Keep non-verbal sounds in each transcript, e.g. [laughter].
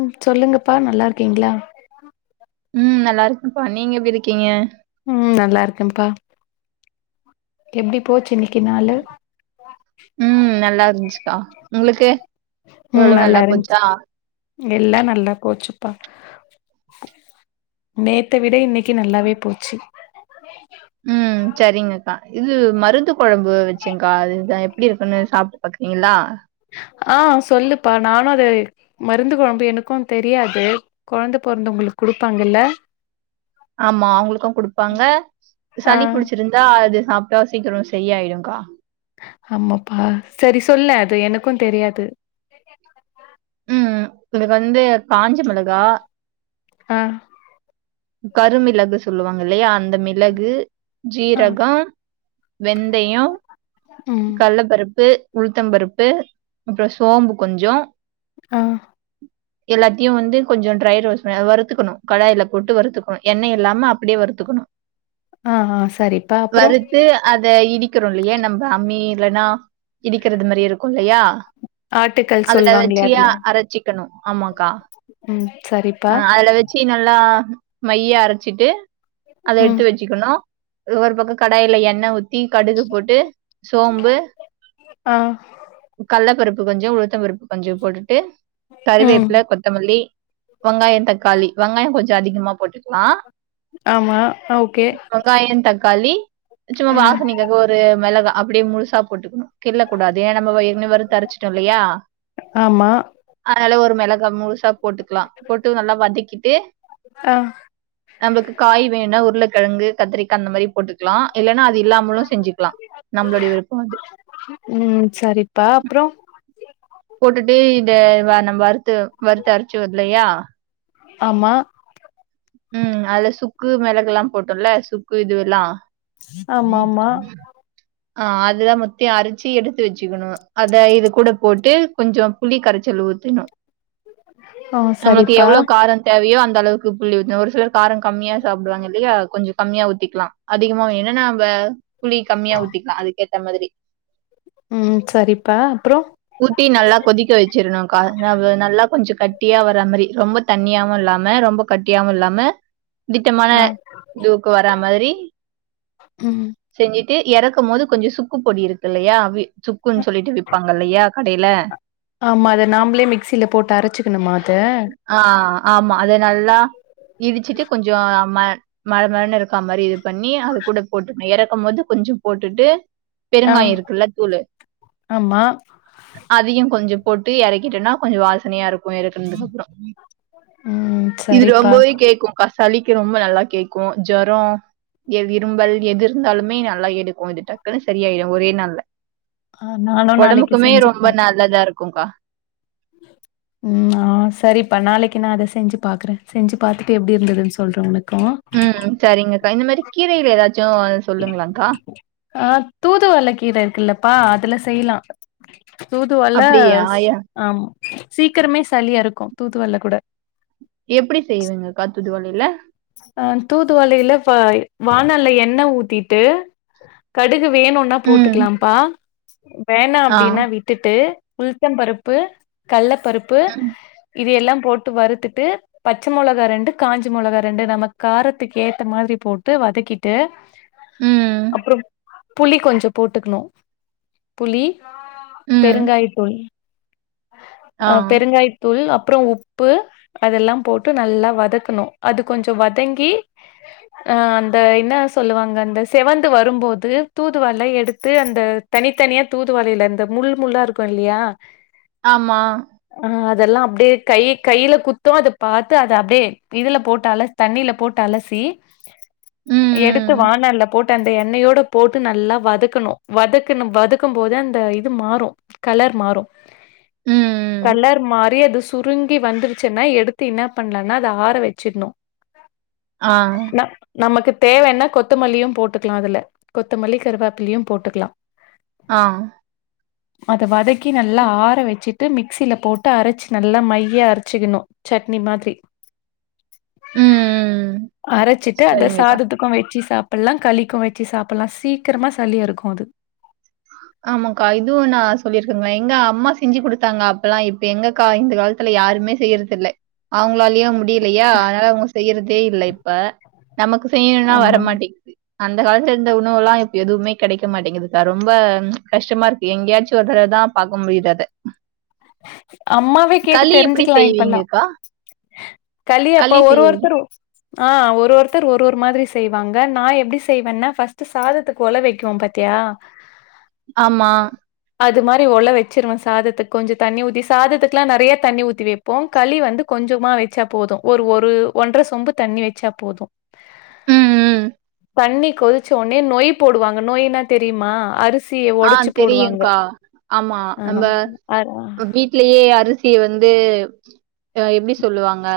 ம் சொல்லுங்கப்பா நல்லா இருக்கீங்ளா ம் நல்லா இருக்கப்பா நீங்க எப்டி இருக்கீங்க ம் நல்லா இருக்கேம்ப்பா எப்டி போச்சு இன்னக்கி நாளு ம் நல்லாருந்ச்சுக்கா உங்களுக்கு ம் ஓரளவு நல்லா இருந்ச்சு போச்சா? எல்லா நல்லா போச்சுப்பா நேத்த விட இன்னைக் கி நல்லாவே போச்சி ம் சரிங்கக்கா இது மருந்து கொழம்பு வச்சங்க்கா அது தா எப்டிருக்குன்னு சாப்ட்டு பாக்குறீங்ளா அ சொல்லுப்பா நானு அத மருந்துக் கொழம்பு எனக்கு தெரியாது கொழந்த பொறந்தவுங்களுக்கு குடுப்பாங்கல்ல ஆமா அவங்ளுக்கு குடுப்பாங்க ஆ சளி புடிச்சிருந் தா அது சாப்ட்டா சீக்கிரோ சரியாயிடுங்க்கா ஆமாப்பா சரி சொல்ல அது எனக்கு தெரியாது ம் இதுக்கு வந்து காஞ்ச மிளகா ஆ கருமிளகு சொல்லுவாங்க இல்லையா அந்த மிளகு ஆ ஜீரகம் வெந்தயோ ம் கள்ளப்பருப்பு உளுத்த பருப்பு அப்புறோ சோம்பு கொஞ்சோ ஆ எல்லாத்தையு வந்து கொஞ்சோ ட்ரை ரோஸ் பண்ணி அத வறுத்துக்கணு கடாயில போட்டு வறுத்துக்கணு எண்ணெ இல்லாம அப்டியே வறுத்துக்கணு ஆ சரிப்பா அப்புறோ த்து அத இடிக்கிறோ இல்லையா நம்ம அம்மி இல்லன்னா இடிக்கிறது இந்த மாரி இருக்கு இல்லையா ஆட்டுக்கல் அதுல சொல்லுவாங்களே வச்சியா அதுல அரைச்சிக்கணு ஆமாக்கா ம் சரிப்பா ச்சி நல்லா மையா அரைச்சிட்டு அத ம் எடுத்து வச்சுக்கணு ஒரு பக்கம் கடாயில எண்ணெ ஊத்தி கடுகு போட்டு சோம்பு ஆ கள்ள பருப்பு கொஞ்சோ உளுத்த பருப்பு கொஞ்சோ போட்டுட்டு ம் கறிவேப்புள்ள கொத்தமல்லி வெங்காயோ தக்காளி வெங்காயோ கொஞ்சோ அதிகமா போட்டுக்கலா ஆமா ஓகே வெங்காயோ தக்காளி சும்மா ம் வாசனைக்காக ஒரு அது மிளகா அப்டியே முழுசா போட்டுக்கணு கில்லக்க கூடாது ஏன்னா நம்ம இன்னு வருத்துதரிச்சிட்டோ இல்லையா ஆமா அதனால ஒரு மெளகாய் முழுசா போட்டுக்கலா போட்டு நல்லா வதக்கிட்டு ஆ நம்மளுக்கு காய் வேணா உருளைக்கிழங்கு கத்திரிக்கா அந்த மாதிரி போட்டுக்கலா இல்லைன்னா அது இல்லாமலு செஞ்சுக்கலா நம்மளுடய விருப்போ அது ம் சரிப்பா அப்புறோ போட்டுட்டு இத வ நம்ம வறுத்து வறுத்து அரைச்சொ இல்லையா ஆமா ம் அதுல சுக்கு மிளகு எல்லா போட்டோம்ல சுக்கு இது எல்லா ஆமாமா ஆ அதுதா மொத்திய அரச்சு எடுத்து வச்சுக்கணும் அத இது கூட போட்டு கொஞ்ச புளி கரச்சல் ஊத்தணும் ஆ நம்மளுக்கு சரிப்பா எவ்ளோ கார தேவையோ அந்த அளவுக்கு புள்ளி ஊத்தன்னு ஒரு சிலர் கார கம்மியா சாப்டுவாங்க இல்லயா கொஞ்ச கம்மியா ஊத்திக்கலா அதிகமா வேனுனா நம்ப புளி கம்மியா ஊத்திக்கலா அதுக்கேத்த மாதிரி ம் சரிப்பா அப்பற ஊத்தி நல்லா கொதிக்க வச்சிருணும்் [unintelligible] நல்லா கொஞ்ச கட்டியா வர மாதிரி ரொம்ப தண்ணியாவு இல்லாம ரொம்ப கட்டியாவு இல்லாம திட்டமான ஆ இதுவுக்கு வரா மாதிரி ம் செஞ்சிட்டு இறக்கும் போது கொஞ்ச சுக்கு பொடி இருக்கு இல்லயா சுக்குன்னு சொல்லிட்டு விப்பாங்க இல்லயா கடையில ஆமா அத நாம்பளே மிக்சியில போட்டு அரச்சுக்கணுமா அத ஆ ஆமா அத நல்லா இடிச்சிட்டு கொஞ்ச நம்ம மழ மழன்னு இருக்கா மாதிரி இது பண்ணி அது கூட போட்டுகனு இறக்கும் போது கொஞ்ச போட்டுட்டு ஆ பெருங்காய இருக்குல்ல தூள் ஆமா அதியு கொஞ்ச போட்டு இறக்கிட்டோன்னா கொஞ்ச வாசனையா இருக்கும் க்கு அப்பற ம் இது சரிப்பா ரொம்பவே கேடக்கும் சளிக்கு ரொம்ப நல்லா கேக்கும் ஜொர இரும்பல் எது இருந்தாலுமே நல்லா எடுக்கும் இது டக்குன்னு சரியாயிடு ஒரே நாள்ல ஆ நானு நாளைக்கி எப்பமே ரொம்ப நல்லதா இருக்குக்கா ம் ஆ சரிப்பா நாளைகி நா அத செஞ்சி பாக்குற செஞ்சி பாத்துட்டு எப்டி இருந்ததுன்னு சொல்ற உங்களுக்கு ம் சரிங்க அக்கா இந்த மாதிரி கீரையில ஏதாச்சும் சொல்லுங்களா அக்கா ஆ தூதுவல கீர இருக்குல்லபா அதுல செய்லா தூதுவல அப்டியா யா ஆம் சீக்ரமே சளி அருகும் தூதுவல கூட எப்டி செய்விங்க கா தூதுவலயில அ தூதுவளயில வ வானல்ல எண்ண ஊத்திட்டு கடுகு வேணுனா ம் போட்டுகலாம்பா வேணா ஆ அப்டினா விட் விட்டு உளுத்தபருப்பு கள்ள பருப்பு ம் இது எல்லா போட்டு வருதுட்டு பச்ச முளகா ரெண்டு காஞ்ச முளகா ரெண்டு நம்ம காரத்துக் ஏத்த மாரி போட்டு வதகிட்டு ம் அப்பற புளி கொஞ்ச போட்டுகணும் புளி ம் பெருகாய தூள் ஆ அ பெருகாய தூள் அப்ற உப்பு அதெல்லா போட்டு நல்லா வதக்கன்னு அது கொஞ்ச வதங்கி ஆ அந்த இன்ன சொல்வாங்க அ செவந்து வரும் போது தூதுவல எடுத்து அந்த தனி தனியா தூதுவால அந்த முள் முள்ளா இருக் [unintelligible] ஆமா அ அதெல்லா அப்டியே கையெ கையில குத்து அத பாத்து அத அப்டியே இதுல போட்டு அலசி தண்ணில போட்டு அலசி ம் எடுத்து வா ம் னொல்ல போட்டு அந்த என்னையோட போட்டு நல்லா வதக்கணு வதக்குன வதக்கும் போது அந்த இது மாறு கலர் மாறு ம் ம் கலர் மாறி அது சு சுருங்கி வந்துருச்சுன்னா எடுத்து இன்ன பண்லானா அத ஆற வச்சிட்ணு ஆ ந நமக்கு தேவென்னா கொத் கொத்தமல்லியு போட்டுக்கலா அதுல கொத்தமல்லி கருவேப்பிலெயு போட்டுகலா ஆ அத வதக்கி நல்லா ஆற வெச்சிட்டு மிக்சில போட்டு அரச்சு நல்லா மையா அரச்சுக்கனு சட்னி மாதுரி ம். அரசிட்டு அத சரிங்கக்கா. சாததுக்கு வெச்சி சாப் பட்லா கலிக்கு வச்சி சாப்பட்லா சீக்கரமா சளி அறுக்கு அது ஆமாகா இதுவு நா சொல்லி இருகங்ளா எங்க அம்மா செஞ்சி குடுத்தாங்க அப்பலா இப்ப எங்ககா இந்த காலத் துல யாருமே செய்யறது இல்ல அவுங்களாலயு முடிய யலையா அதுனால அவுங்க செய்யுறதே இல்ல இப்ப நமக்கு செய்ணுனா ஆமா வரமாட்டேங்கிது அந்த காலத்ல இருந்த உணவுல்லா இப்ப எதுவுமே கெடைக்க மாட்டெங்கிது கரும் ரொம்ப கஷ்டமா இருக்கு எங்கயாச்சு ஒருதடவ தா பாக்க முடியுது அத அம்மாவே கேட்டு களி எப்டி செய்வீங்ககா கலி அப்ப ஒரு ஒருத்தரு ஆ ஒரு ஒருத்தர் ஒரு ஒரு மாதுரி செய்வாங்க நா எப்டி செய்வேனா ஃபஸ்ட்டு சாதத்துக்கு ஒல வெக்வோ பத்தியா ஆமா அது மாரி ஒல வெச்சுருவே சாததுக்கு கொஞ்சொ தண்ணி ஊத்தி சாததுக்ல்லா நெறையா தண்ணி ஊத்தி வெப்போ களி வந்து கொஞ்சமா வெச்சா போது ஒரு ஒரு ஒன்ற சொம்பு தண்ணி வெச்சா போது ம், ம். தண்ணி கொதுச்சோனே நொய் போடுவாங்க நொய்னா தெரிமா அரிசி ஆ தெரியுங்கா ஆமா ஆ நம்ம அ வீட் ட்லயே அரிசிய வந்து எப்டி சொல்லுவாங்க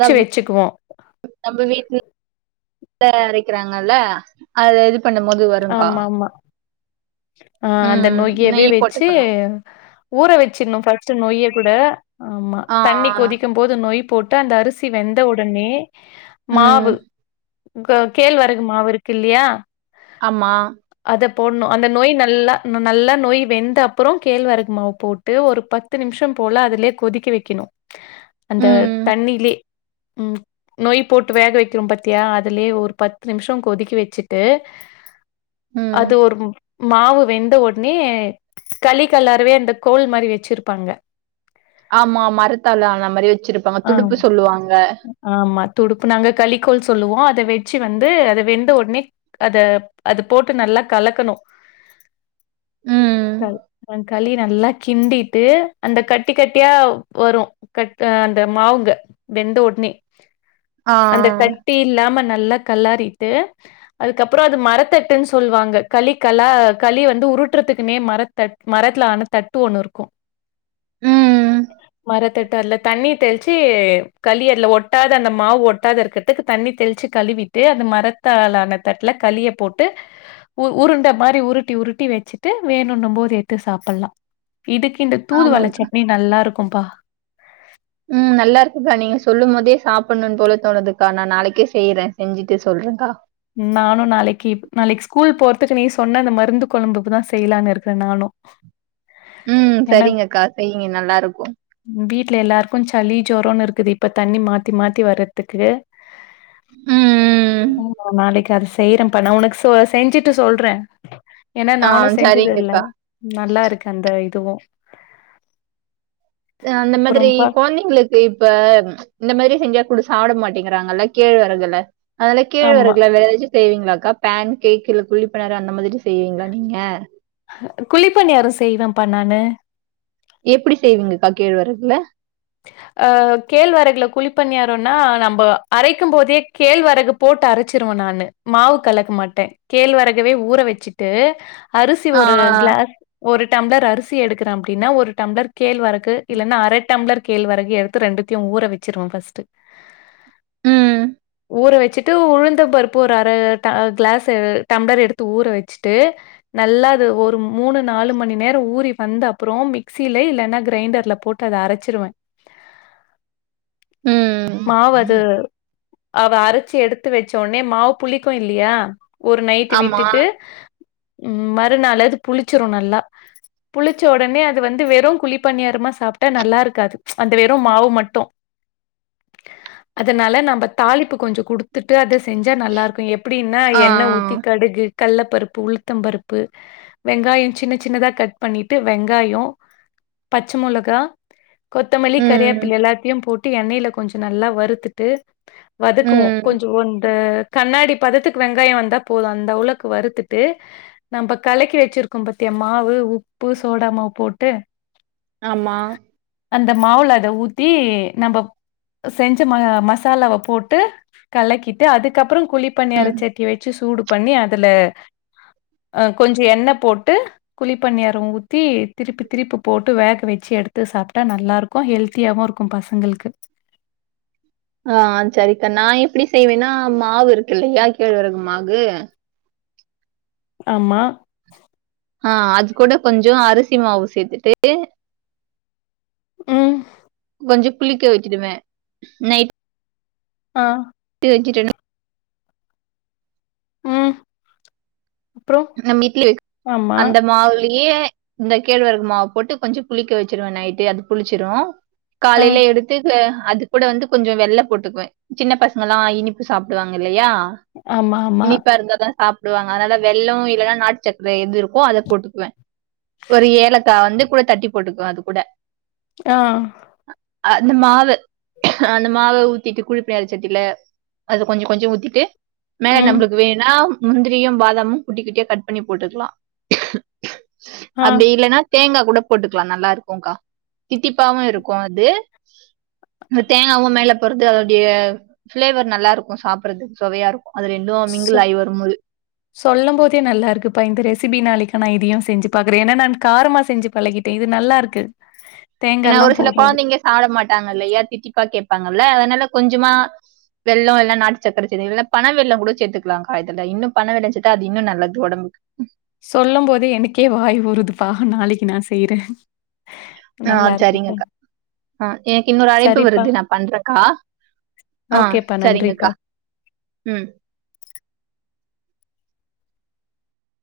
[unintelligible] ச்சுக்குவோ நம்ப வீட்ல [inaudible] அரக்கிறாங்கல்ல அத எடு பண்ணம் போது வருங்கா ஆமாமா. ஆ அந்த நொய்யவே வெச்சு போட்டுக்கணு ஊற வெச்சிட்ணு ஃபஸ்ட்டு நொய்ய கூட ஆமா ஆ தண்ணி கொதிக்கு போது நோய் போட்டு அந்த அரிசி வெந்த ஒடனே ம் மாவு கேழ்வெரகு மாவு இருக்கு இல்லையா ஆமா அத போட்ணு அந்த நொய் நல்லா இன்னொ நல்லா நொய் வெந்த அப்பறொ கேழ்வெரகு மாவு போட்டு ஒரு ப பத்து நிம்ஷோ போல அதுலயே கொதிக்க வெக்கெணு அந்த ம் தண்ணிலே ம் நொய் போட்டு வேக வக்கிறோ பத்தியா அதுலயே ஒரு பத்து நிம்ஷோ கொதிக்க வெச்சுட்டு ம் அது ஒரு மாவு வெந்த ஒட்னே களி கெலரவே அந்த கோல் மாரி வெச்சிருப்பாங்க ஆமா மரத்தால் ஆன மாரி வச்சிருப்பாங்க துடுப்பு ஆமா. சொல்லுவாங்க ஆமா துடுப்பு நாங்க கலிக்கோள் சொல்லுவோ அத வெச்சு வந்து அது வெந்த ஒட்னே அத அது போட்டு நல்லா கலக்கணு ம் கல் ந களி நல்லா கிண்டி ட்டு அந்த கட்டி கட்டியா வரு கட் அ அந்த மாவுங்க வெந்த ஒட்னே ஆ அந்த கட் ட்டி இல்லாம நல்லா களறிட்டு அதுக்கப்றோ அது மரத்தட்டுன் சொல்வாங்க கலிக் கலா களி வந்து உருட்றத்துக்குன்னே மர தட் மரத்துல ஆன தட்டு ஒன்னு இருக்கு ம் மரத்தட்டு அதுல தண்ணி தெளிச்சு கலி அதுல ஒட்டாது அந்த மாவு ஒட்டாது இருக்கிறத்துக்கு தண்ணி தெளிச்சு கழுவிட் அந்த மரத்தாளான தட்ல களிய போட்டு உ உருண்ட மாரி உருட்டி உருட்டி வெச்சுட்டு வேணுன்னும்போது எட்த்து சாப்பிட்லா இதுக்கு இந்த தூதுவள ஆமாங்க்கா சட்னி நல்லா இருக்கும்ப்பா ம் நல்லா இருக்குக்கா நீங்க சொல்லும் போதே சாப்பிட்ணுன் போல தோணுதுக்கா நா நாளைக்கே செய்றே செஞ்சிட்டு சொல்றேங்க்கா நானு நாளைக்கு நாளைக்கு ஸ்கூல் போறத்துக்கு நீ சொன்ன அந்த மருந்து கொழம்புதா செய்யலான்னு இருக்கிறே நானு ம் சரிங்கக்கா செய்யுங்க நல்லா இருக்கு ம் வீட்ல எல்லாருக்கு சளி ஜோரன்னு இருக்குது இப்ப தண்ணி மாத்தி மாத்தி வர்றதுக்கு ம் ம் ம் நாளைக்கு அத செய்யறம்பா நா உனக்கு சோ செஞ்சுட்டு சொல்றே ஏனா ஆ நானு செஞ்சதே இல்ல சரிங்கக்கா நல்லா இருக்கு அந்த இதுவு அ அந்த மாதிரி அப்புறம்ப்பா கொழந்தைங்களுக் இந்த இப்ப இந்த மாதிரி செஞ்சா கூட சாப்ட மாட்டிங்கிறாங்கல்ல கேழ் வெரகுல அதால கேழ் ஆமா. வெரகுல வேற எதாச்சு செய்வீங்களாக்கா பேன் கேக் இல்ல குழி பணியார அந்த மாதிரி செய்வீங்ளா நீங்க குழிப்பனியாரோ செய்வேம்ப்பா நானு எப்டி செய்வீங்கக்பா கேழ் வெரகுவல அ கேழ்வெரகுல குழிப்பணியாரன்னா நம்ம அரைக்கும் போதே கேழ்வெரகு போட்டு அரைச்சிருவோ நானு மாவு கலக்க மாட்டே கேழ்வெரகவே ஊற வெச்சுட்டு அரிசி ஆ ஒரு க்ளாஸ் ஒரு டம்ளர் அரிசி எடுக்கிறே அப்டினா ஒரு டம்ளர் கேழ்வரகு இல்லனா அர டம்ளர் கேழ்வரகு எடுத்து ரெண்டத்தையு ஊற வெச்சிருவ ஃபஸ்ட்டு ம் ஊற வெச்சுட்டு உழுந்தம் பருப்பு ஒரு அர ட க்ளாஸு டம்ளர் எடுத்து ஊற வெச்சுட்டு நல்லா அது ஒரு மூணு நாலு மணி நேர ஊறி வந்த அப்றோ மிக்சில இல்லனா கிரைண்டர்ல போட் இப்ப அத அரைச்சிருவே ம் மாவு அது அவ அரைச்சு எடுத்து வெச்சோனே மாவு புளிக்கு இல்லையா ஒரு நைட்டு ஆமா விட்டுட்டு ம் மறுநாளே அது புளிச்சிரு நல்லா புளிச்ச ஒடனே அது வந்து வெறு குழி பனியாரமா சாப்ட்டா நல்லா இருக்காது அந்த வெறு மாவு மட்டு அதனால நம்ம தாளிப்பு கொஞ்ச‌ குடுத் த்துட்டு அத செஞ்சா நல்லாருக்கு எப்டினா ஆ எண்ணெ ஊத்தி கடுகு கல்ல பருப்பு உளுத்தம் பருப்பு வெங்காய சின்ன சின்னதா கட் பண்ணிட்டு வெங்காய பச்ச மொளகா கொத்தமல்லி ம் கரியாப்பில்ல எல்லாத்தையு போட்டு எண்ணெய்ல கொஞ்ச நல்லா வறுத்துட்டு வதக்குவோ ம் கொஞ்ச ஒன்ட கண்ணாடி பதத்துக்கு வெங்காய வந்தா போது அந்த உளக்கு வறுத்துட்டு நம்ப கலக்கி வெச்சிருக்கோ பாத்தியா மாவு உப்பு சோடா மாவு போட்டு ஆமா அந்த மாவுல அத ஊத்தி நம்ப செஞ்ச ம மசாலாவ போட்டு கலக்கிட்டு அதுக்கப்றோ குழிப்பனியார ம் சட்டி வெச்சு சூடு பண்ணி அதுல அ கொஞ்ச எண்ணெ போட்டு குழிப்பன்னியாரம் ஊத்தி திருப்பி திருப்பி போட்டு வேக வச்சி எடுத்து சாப் ட்டா நல்லா இருக்கும் ஹெல்த்தியாகவும் இருக்கும் பசங்களுக்கு ஆ சரிக்கா நா எப்டி செய்வேன்னா மாவு இருக்கு இல்லையா கேழ்வரகு மாகு ஆமா ஆ அது கூட கொஞ்சம் அரிசி மாவு சேத்துட்டு ம் கொஞ்சம் புளிக்க வச்சிடுவே நைட் ஆ டு வச்சிட்டனா ம் அப்புறம்? நம்ம இட்லி ஆமா. அந்த மாவுலயே இந்த கேழ்வரகு மாவு போட்டு கொஞ்சம் புளிக்க வச்சிருவன் நைட்டே அது புளிச்சிரும் ஆ. காலையில எடுத் திது அது கூட வந்து கொஞ்சம் வெள்ள போட்டுக்குவன் சின்ன பசங்கலாம் இனிப்பு சாப்டுவாங்க இல்லையா ஆமா, ஆமா. இனிப்பா இருந்தாதா சாப்டுவாங்க அதனால வெள்ளம் இல்லன்னா நாட்டு சக்கர எது இருக் கோ அத போட்டுக்குவன் ஒரு ஏலக்கா வந்து கூட தட்டி போட்டுக்குவன் அது கூட ஆ அந்த மாவு அந்த மாவ ஊத்திட்டு குழிப்பனியார சட்டில அது கொஞ்சம் கொஞ்சம் ஊத்திட்டு மேல ம் நம்பளுக்கு வேணா முந்திரியும் பாதமும் குட்டி குட்டியா கட் பண்ணி போட்டுக்கலா ஆ அப்டி இல்லன்னா தேங்கா கூட போட்டுக்கலா நல்லா இருக்கும் கா தித்திப்பாவும் இருக்கும் அது இந்த தேங்காவும் மேல போறது அதோடைய ஃபிளேவர் நல்லா இருக்கும் சாப்பறதுக்கு சொவையா இருக் அது ரெண்டும் மிங்கலாயி வருமோது சொல்லம் போதே நல்லா இருக்குப்பா இந்த ரெசிபி நாளைக்கு நான் இதையும் செஞ்சி பாக்கறன் ஏனா நா காரமா செஞ்சி பழகிட்டன் இது நல்லா இருக்கு ஏனா தேங்கால்லா ஒரு சில போடுறது கொழந்தைங்க சாப்ட மாட்டாங்க இல்லயா தித்திப்பா கேப்பாங்க இல்ல அதனால கொஞ்சமா வெள்ளம் இல்லனா நாட்டு சக்கர சேத் இல்லனா பண வெள்ளம் கூட சேத்துக்கலாக்கா இதுல இன்னும் பண வெள்ளம் சேத் தா அது இன்னும் நல்லது ஒடம்புக்கு சொல்லம் போதே எனக்கே வாய் ஊருதுப்பா நாளைக்கி நா செய்யறன் ஆ சரிங்கக்கா ஆ எனக்கு இன்னொரு அழைப்பு சரிப்பா வருது நா பண்றக்கா ஆ ஓகேப்பா நன்றிப்பா செரிங்கக்கா ம்